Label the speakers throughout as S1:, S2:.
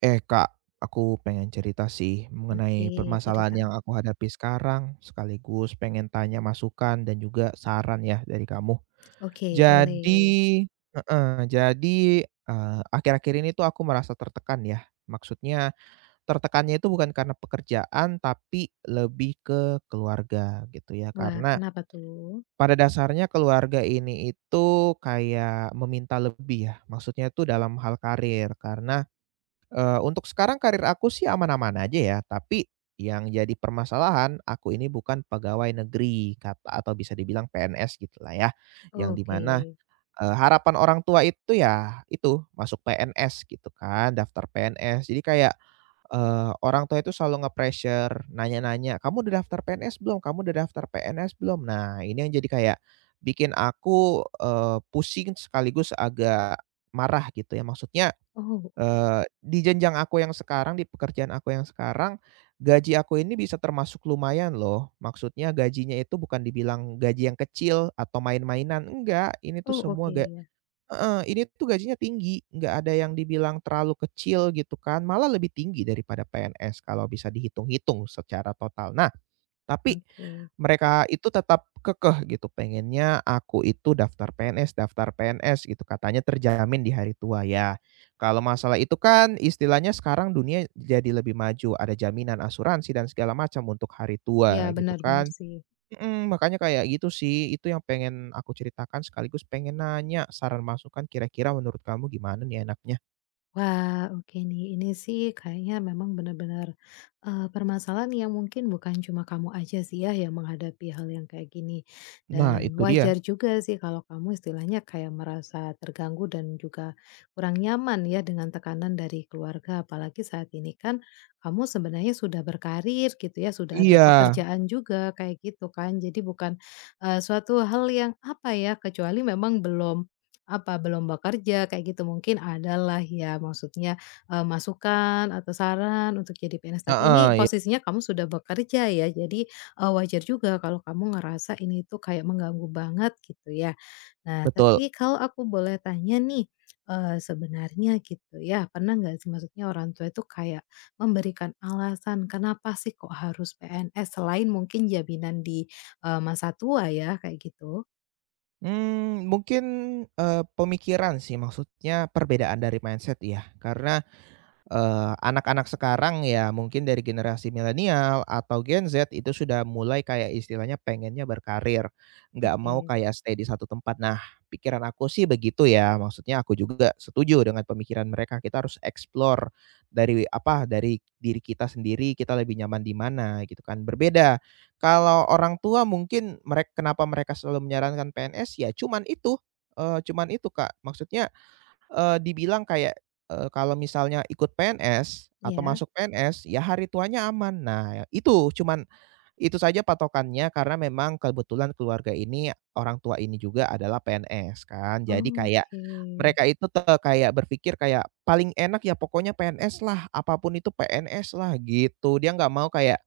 S1: Eh Kak, aku pengen cerita sih mengenai
S2: Oke,
S1: permasalahan
S2: cerita.
S1: yang aku hadapi sekarang, sekaligus pengen tanya masukan dan juga saran ya dari kamu.
S2: Oke,
S1: Jadi
S2: boleh.
S1: jadi akhir-akhir ini tuh aku merasa tertekan ya. Maksudnya Tertekannya itu bukan karena pekerjaan, tapi lebih ke keluarga gitu ya.
S2: Wah,
S1: Karena
S2: kenapa tuh?
S1: pada dasarnya keluarga ini itu kayak meminta lebih ya, maksudnya itu dalam hal karir. Untuk sekarang karir aku sih aman-aman aja ya, tapi yang jadi permasalahan, aku ini bukan pegawai negeri kata atau bisa dibilang PNS gitulah ya, yang
S2: Oke.
S1: dimana mana, harapan orang tua itu ya itu, masuk PNS gitu kan, daftar PNS. Orang tua itu selalu nge-pressure, nanya-nanya, "Kamu udah daftar PNS belum? Kamu udah daftar PNS belum?" Nah, ini yang jadi kayak bikin aku, pusing sekaligus agak marah gitu ya.
S2: Oh, oke.
S1: Di jenjang aku yang sekarang, di pekerjaan aku yang sekarang, gaji aku ini bisa termasuk lumayan loh. Maksudnya gajinya itu bukan dibilang gaji yang kecil atau main-mainan, enggak. Ini tuh
S2: Oh,
S1: semua
S2: oke
S1: ga
S2: ya.
S1: heeh, Ini tuh gajinya tinggi, nggak ada yang dibilang terlalu kecil gitu kan, malah lebih tinggi daripada PNS kalau bisa dihitung-hitung secara total. Nah, tapi
S2: Oke.
S1: mereka itu tetap kekeh gitu, pengennya aku itu daftar PNS daftar PNS gitu, katanya terjamin di hari tua. Ya, kalau masalah itu kan istilahnya sekarang dunia jadi lebih maju, ada jaminan asuransi dan segala macam untuk hari
S2: Ya,
S1: tua gitu
S2: benar benar
S1: kan.
S2: sih.
S1: Mhm, makanya kayak gitu sih, itu yang pengen aku ceritakan sekaligus pengen nanya saran masukan kira-kira menurut kamu gimana nih enaknya?
S2: Wah, oke nih. Ini sih kayaknya memang benar-benar, permasalahan yang mungkin bukan cuma kamu aja sih ya yang menghadapi hal yang kayak gini.
S1: Nah
S2: Dan
S1: itu dia.
S2: wajar juga sih kalau kamu istilahnya kayak merasa terganggu dan juga kurang nyaman ya dengan tekanan dari keluarga. Apalagi saat ini kan kamu sebenarnya sudah berkarir gitu ya, sudah ada
S1: Iya,
S2: pekerjaan juga kayak gitu kan. Jadi bukan, suatu hal yang apa ya, kecuali memang belum apa, belum bekerja kayak gitu mungkin adalah ya maksudnya, masukan atau saran untuk jadi PNS, tapi ini
S1: heeh, iya
S2: posisinya kamu sudah bekerja ya, jadi, wajar juga kalau kamu ngerasa ini tuh kayak mengganggu banget gitu ya. Nah,
S1: betul.
S2: tapi kalau aku boleh tanya nih, sebenarnya gitu ya, pernah nggak sih maksudnya orang tua itu kayak memberikan alasan kenapa sih kok harus PNS selain mungkin jaminan di, masa tua ya kayak gitu?
S1: Mungkin pemikiran sih maksudnya perbedaan dari mindset ya karena, anak-anak sekarang ya mungkin dari generasi milenial atau Gen Z itu sudah mulai kayak istilahnya pengennya berkarir, nggak mau
S2: Oke,
S1: kayak stay di satu tempat. Nah, pikiran aku sih begitu ya, maksudnya aku juga setuju dengan pemikiran mereka, kita harus explore dari apa, dari diri kita sendiri, kita lebih nyaman di mana gitu kan, berbeda. Kalau orang tua mungkin mereka kenapa mereka selalu menyarankan PNS, ya cuman itu, cuman itu Kak, dibilang kayak, kalau misalnya ikut PNS atau
S2: ya.
S1: masuk PNS, ya hari tuanya aman. Nah, itu cuman itu saja patokannya karena memang kebetulan keluarga ini, orang tua ini juga adalah PNS kan. Jadi kayak
S2: Oke,
S1: mereka itu te kayak berpikir kayak, "Paling enak ya pokoknya PNS lah, apa pun itu PNS lah," gitu. Dia nggak mau kayak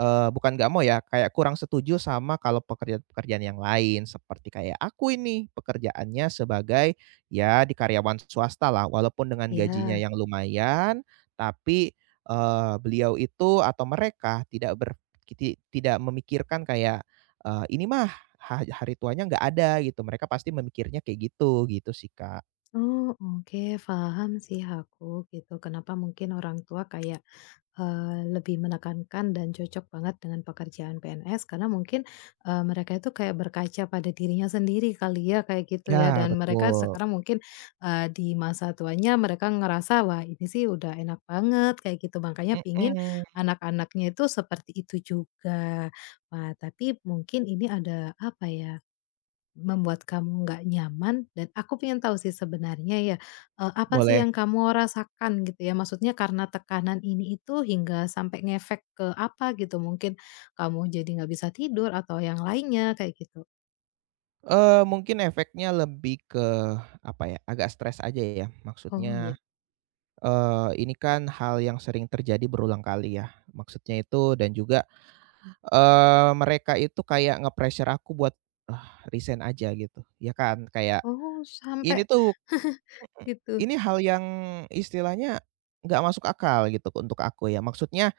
S1: eee, bukan nggak mau ya, kayak kurang setuju sama kalau pekerjaan-pekerjaan yang lain, seperti kayak aku ini, pekerjaannya sebagai, ya di karyawan swasta lah, walaupun dengan gajinya
S2: ya.
S1: yang lumayan, tapi, eee, beliau itu atau mereka tidak ber ti tidak memikirkan kayak, eee, ini mah ha hari tuanya nggak ada gitu, mereka pasti memikirnya kayak gitu, gitu sih, Kak.
S2: Oh, oke, paham sih aku gitu. Kenapa mungkin orang tua kayak lebih menekankan dan cocok banget dengan pekerjaan PNS karena mungkin mereka itu kayak berkaca pada dirinya sendiri kali ya kayak gitu ya
S1: Ya,
S2: dan mereka
S1: betul.
S2: sekarang mungkin di masa tuanya mereka ngerasa wah ini sih udah enak banget kayak gitu. Makanya pingin
S1: Mhm,
S2: anak-anaknya itu seperti itu juga. Wah, tapi mungkin ini ada apa ya? Membuat kamu nggak nyaman dan aku pengen tahu sih sebenarnya ya, apa sih
S1: boleh,
S2: yang kamu rasakan gitu ya? Maksudnya karena tekanan ini itu hingga sampai ngefek ke apa gitu? Mungkin kamu jadi nggak bisa tidur atau yang lainnya kayak gitu?
S1: mungkin efeknya lebih ke agak stres aja ya.
S2: Oh iya.
S1: Ini kan hal yang sering terjadi berulang kali ya. Maksudnya itu dan juga, eee, Mereka itu kayak nge-pressure aku buat, resign aja gitu, ya kan. Kayak
S2: Oh
S1: ini
S2: sampai
S1: tuh mhm,
S2: gitu.
S1: ini hal yang istilahnya nggak masuk akal gitu untuk aku ya. Maksudnya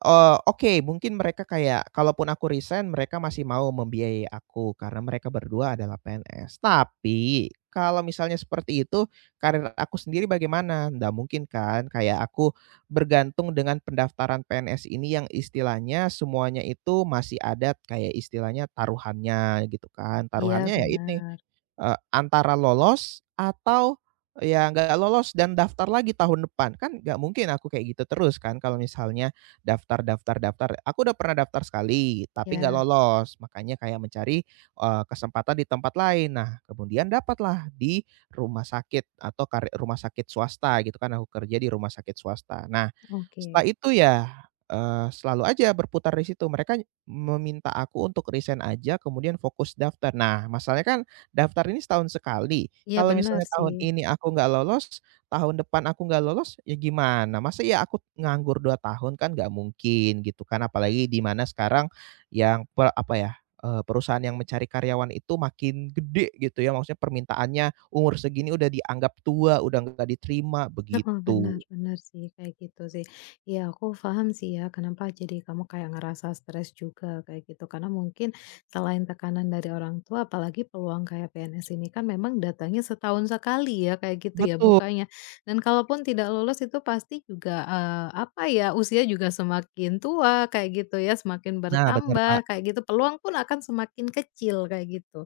S1: Eee, oke, mungkin mereka kayak kalaupun aku resign mereka masih mau membiayai aku karena mereka berdua adalah PNS. Tapi kalau misalnya seperti itu, karir aku sendiri bagaimana? Nggak mungkin kan kayak aku bergantung dengan pendaftaran PNS ini yang istilahnya semuanya itu masih ada kayak istilahnya taruhannya gitu kan.
S2: Iya
S1: Taruhannya ya ini
S2: benar
S1: Eee, antara lolos atau ya nggak lolos dan daftar lagi tahun depan. Kan nggak mungkin aku kayak gitu terus kan kalau misalnya daftar daftar daftar. Aku udah pernah daftar sekali tapi nggak
S2: ya
S1: lolos, makanya kayak mencari, kesempatan di tempat lain. Nah, kemudian dapatlah di rumah sakit swasta gitu kan, aku kerja di rumah sakit swasta. Nah, setelah
S2: oke.
S1: itu ya, eee, selalu aja berputar di situ. Mereka meminta aku untuk resign aja kemudian fokus daftar. Nah, masalahnya kan, daftar ini setahun sekali,
S2: Iya
S1: kalau
S2: benar
S1: misalnya
S2: sih.
S1: tahun ini aku nggak lolos, tahun depan aku nggak lolos, ya gimana? Masa ya aku nganggur 2 tahun kan nggak mungkin gitu kan, apalagi di mana sekarang yang pe apa ya, eee, perusahaan yang mencari karyawan itu makin gede gitu ya, maksudnya permintaannya umur segini udah dianggap tua, udah nggak diterima,
S2: Heeh,
S1: begitu.
S2: benar benar sih, kayak gitu sih. Iya, aku paham sih ya kenapa jadi kamu kayak ngerasa stres juga kayak gitu. Karena mungkin selain tekanan dari orang tua, apalagi peluang kayak PNS ini kan memang datangnya setahun sekali ya kayak gitu ya
S1: Betul.
S2: bukanya. Dan kalaupun tidak lulus itu pasti juga, apa ya, usia juga semakin tua kayak gitu ya, semakin
S1: Nah bener, Kak.
S2: bertambah kayak gitu, peluang pun akan semakin kecil kayak gitu.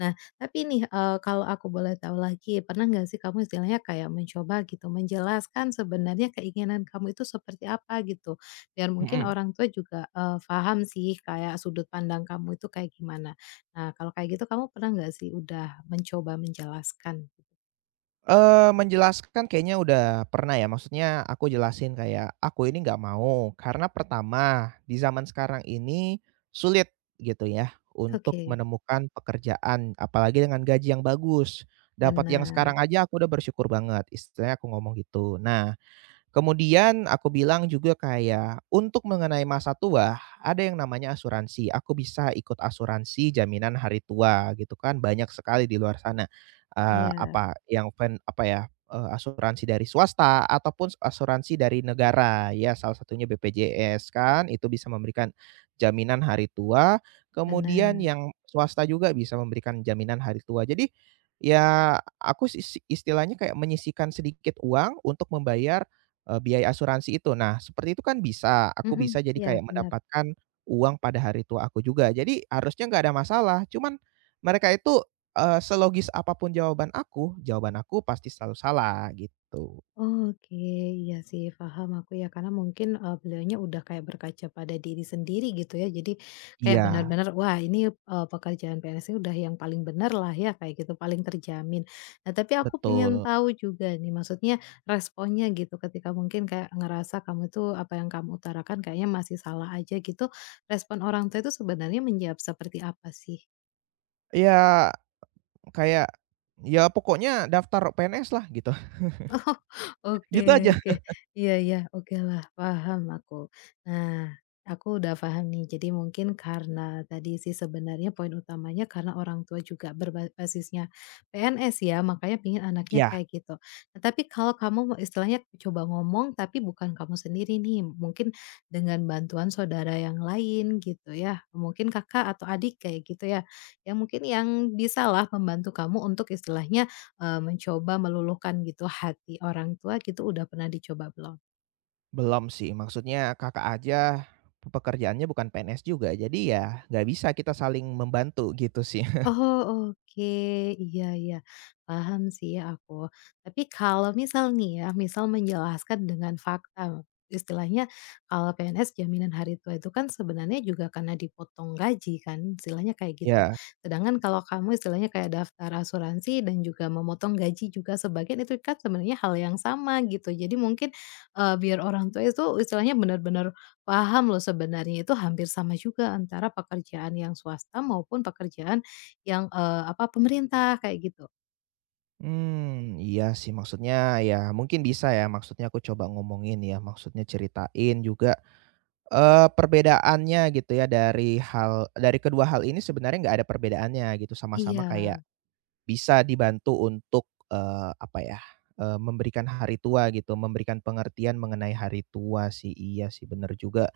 S2: Nah, tapi nih, kalau aku boleh tahu lagi, pernah nggak sih kamu istilahnya kayak mencoba gitu, menjelaskan sebenarnya keinginan kamu itu seperti apa gitu? Biar mungkin
S1: Mhm.
S2: orang tua juga, paham sih kayak sudut pandang kamu itu kayak gimana. Nah, kalau kayak gitu kamu pernah nggak sih udah mencoba menjelaskan?
S1: Menjelaskan kayaknya udah pernah ya, maksudnya aku jelasin kayak, "Aku ini nggak mau, karena pertama, di zaman sekarang ini sulit gitu ya untuk
S2: Oke,
S1: menemukan pekerjaan, apalagi dengan gaji yang bagus. Dapat yang
S2: benar.
S1: sekarang aja aku udah bersyukur banget," istilahnya aku ngomong gitu. Nah, kemudian aku bilang juga kayak, "Untuk mengenai masa tua, ada yang namanya asuransi. Aku bisa ikut asuransi jaminan hari tua," gitu kan. Banyak sekali di luar sana, eee,
S2: Iya,
S1: apa, yang pen apa ya, eee, asuransi dari swasta ataupun asuransi dari negara. Ya, salah satunya BPJS kan, itu bisa memberikan jaminan hari tua, kemudian
S2: benar.
S1: yang swasta juga bisa memberikan jaminan hari tua. Jadi, ya aku sih istilahnya kayak menyisihkan sedikit uang untuk membayar biaya asuransi itu. Nah, seperti itu kan bisa, aku
S2: Mhm,
S1: bisa jadi
S2: iya
S1: kayak
S2: benar.
S1: mendapatkan uang pada hari tua aku juga. Jadi harusnya nggak ada masalah, cuman mereka itu, selogis apa pun jawaban aku pasti selalu salah gitu.
S2: Oke, iya sih paham aku ya karena mungkin, beliaunya udah kayak berkaca pada diri sendiri gitu ya jadi kayak
S1: Iya,
S2: benar-benar wah ini, pekerjaan PNS ini udah yang paling benar lah ya kayak gitu paling terjamin. Nah tapi aku pengen
S1: betul.
S2: tahu juga nih maksudnya responnya gitu ketika mungkin kayak ngerasa kamu tuh apa yang kamu utarakan kayaknya masih salah aja gitu, respon orang tua itu sebenarnya menjawab seperti apa sih?
S1: Ya kayak, ya pokoknya daftar PNS lah gitu,
S2: Oh, oke
S1: gitu aja.
S2: oke. Iya iya, oke lah paham aku. Nah, aku udah paham nih. Jadi mungkin karena tadi sih sebenarnya poin utamanya karena orang tua juga basisnya PNS ya, makanya pengen anaknya
S1: Iya,
S2: kayak gitu. Nah, tapi kalau kamu mau istilahnya coba ngomong, tapi bukan kamu sendiri nih, mungkin dengan bantuan saudara yang lain gitu ya, mungkin kakak atau adik kayak gitu ya, yang mungkin yang bisalah membantu kamu untuk istilahnya mencoba meluluhkan gitu hati orang tua gitu udah pernah dicoba belum?
S1: belum sih, maksudnya Kakak aja pekerjaannya bukan PNS juga, jadi ya nggak bisa kita saling membantu gitu sih.
S2: Oh, oke. Iya iya. Paham sih ya aku. Tapi kalau misal nih ya, misal menjelaskan dengan fakta, istilahnya kalau PNS jaminan hari tua itu kan sebenarnya juga karena dipotong gaji kan, istilahnya kayak gitu.
S1: Iya.
S2: Sedangkan kalau kamu istilahnya kayak daftar asuransi dan juga memotong gaji juga sebagian itu kan sebenarnya hal yang sama gitu. Jadi mungkin biar orang tua itu istilahnya benar-benar paham loh sebenarnya itu hampir sama juga antara pekerjaan yang swasta maupun pekerjaan yang, apa, pemerintah kayak gitu.
S1: Iya sih maksudnya ya mungkin bisa ya, maksudnya aku coba ngomongin ya, maksudnya ceritain juga, perbedaannya gitu ya dari hal dari kedua hal ini sebenarnya nggak ada perbedaannya gitu, sama-sama
S2: Iya.
S1: kayak bisa dibantu untuk, eee, apa ya, eee, memberikan hari tua gitu, memberikan pengertian mengenai hari tua sih. Iya sih bener juga,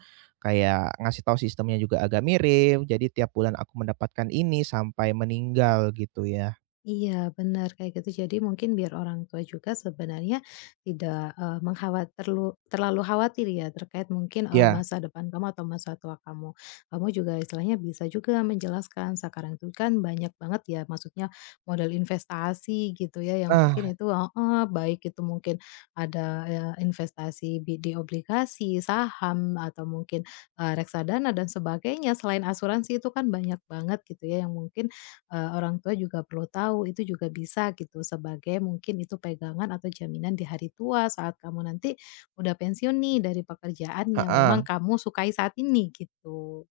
S1: kayak ngasih tahu sistemnya juga agak mirip, jadi tiap bulan aku mendapatkan ini sampai meninggal gitu ya.
S2: Iya, benar kayak gitu. Jadi mungkin biar orang tua juga sebenarnya tidak, terlalu terlalu khawatir ya terkait mungkin,
S1: Ya,
S2: masa depan kamu atau masa tua kamu. Kamu juga istilahnya bisa juga menjelaskan sekarang itu kan banyak banget ya maksudnya modal investasi gitu ya yang mungkin
S1: nah
S2: itu heeh, baik itu mungkin ada, investasi di obligasi, saham, atau mungkin, reksadana dan sebagainya. Selain asuransi itu kan banyak banget gitu ya yang mungkin orang tua juga perlu tahu, itu juga bisa gitu sebagai mungkin itu pegangan atau jaminan di hari tua saat kamu nanti udah pensiun nih dari pekerjaan yang
S1: heeh.
S2: memang kamu sukai saat ini gitu.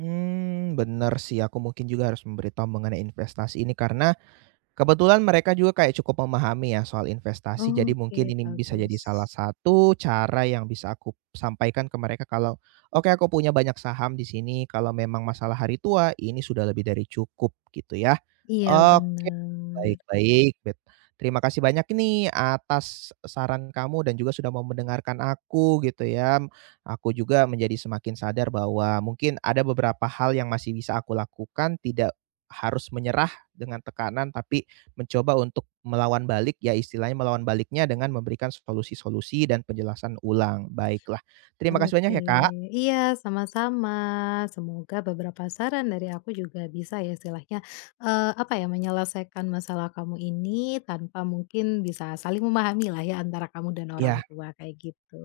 S1: Benar sih, aku mungkin juga harus memberitahu mengenai investasi ini karena, kebetulan mereka juga kayak cukup memahami ya soal investasi, jadi
S2: Oke,
S1: mungkin ini bisa jadi salah
S2: bagus.
S1: satu cara yang bisa aku sampaikan ke mereka kalau, "Oke, aku punya banyak saham di sini, kalau memang masalah hari tua, ini sudah lebih dari cukup," gitu ya.
S2: Iya
S1: Oke,
S2: benar.
S1: baik baik, bet terima kasih banyak nih atas saran kamu dan juga sudah mau mendengarkan aku gitu ya. Aku juga menjadi semakin sadar bahwa mungkin ada beberapa hal yang masih bisa aku lakukan, tidak harus menyerah dengan tekanan, tapi mencoba untuk melawan balik, ya istilahnya melawan baliknya dengan memberikan solusi-solusi dan penjelasan ulang. Baiklah. Terima kasih
S2: Oke,
S1: banyak ya, Kak.
S2: iya sama-sama. Semoga beberapa saran dari aku juga bisa ya istilahnya, apa ya, menyelesaikan masalah kamu ini tanpa mungkin bisa saling memahami lah ya antara kamu dan orang
S1: Ya.
S2: tua, kayak gitu.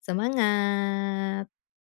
S2: Semangat.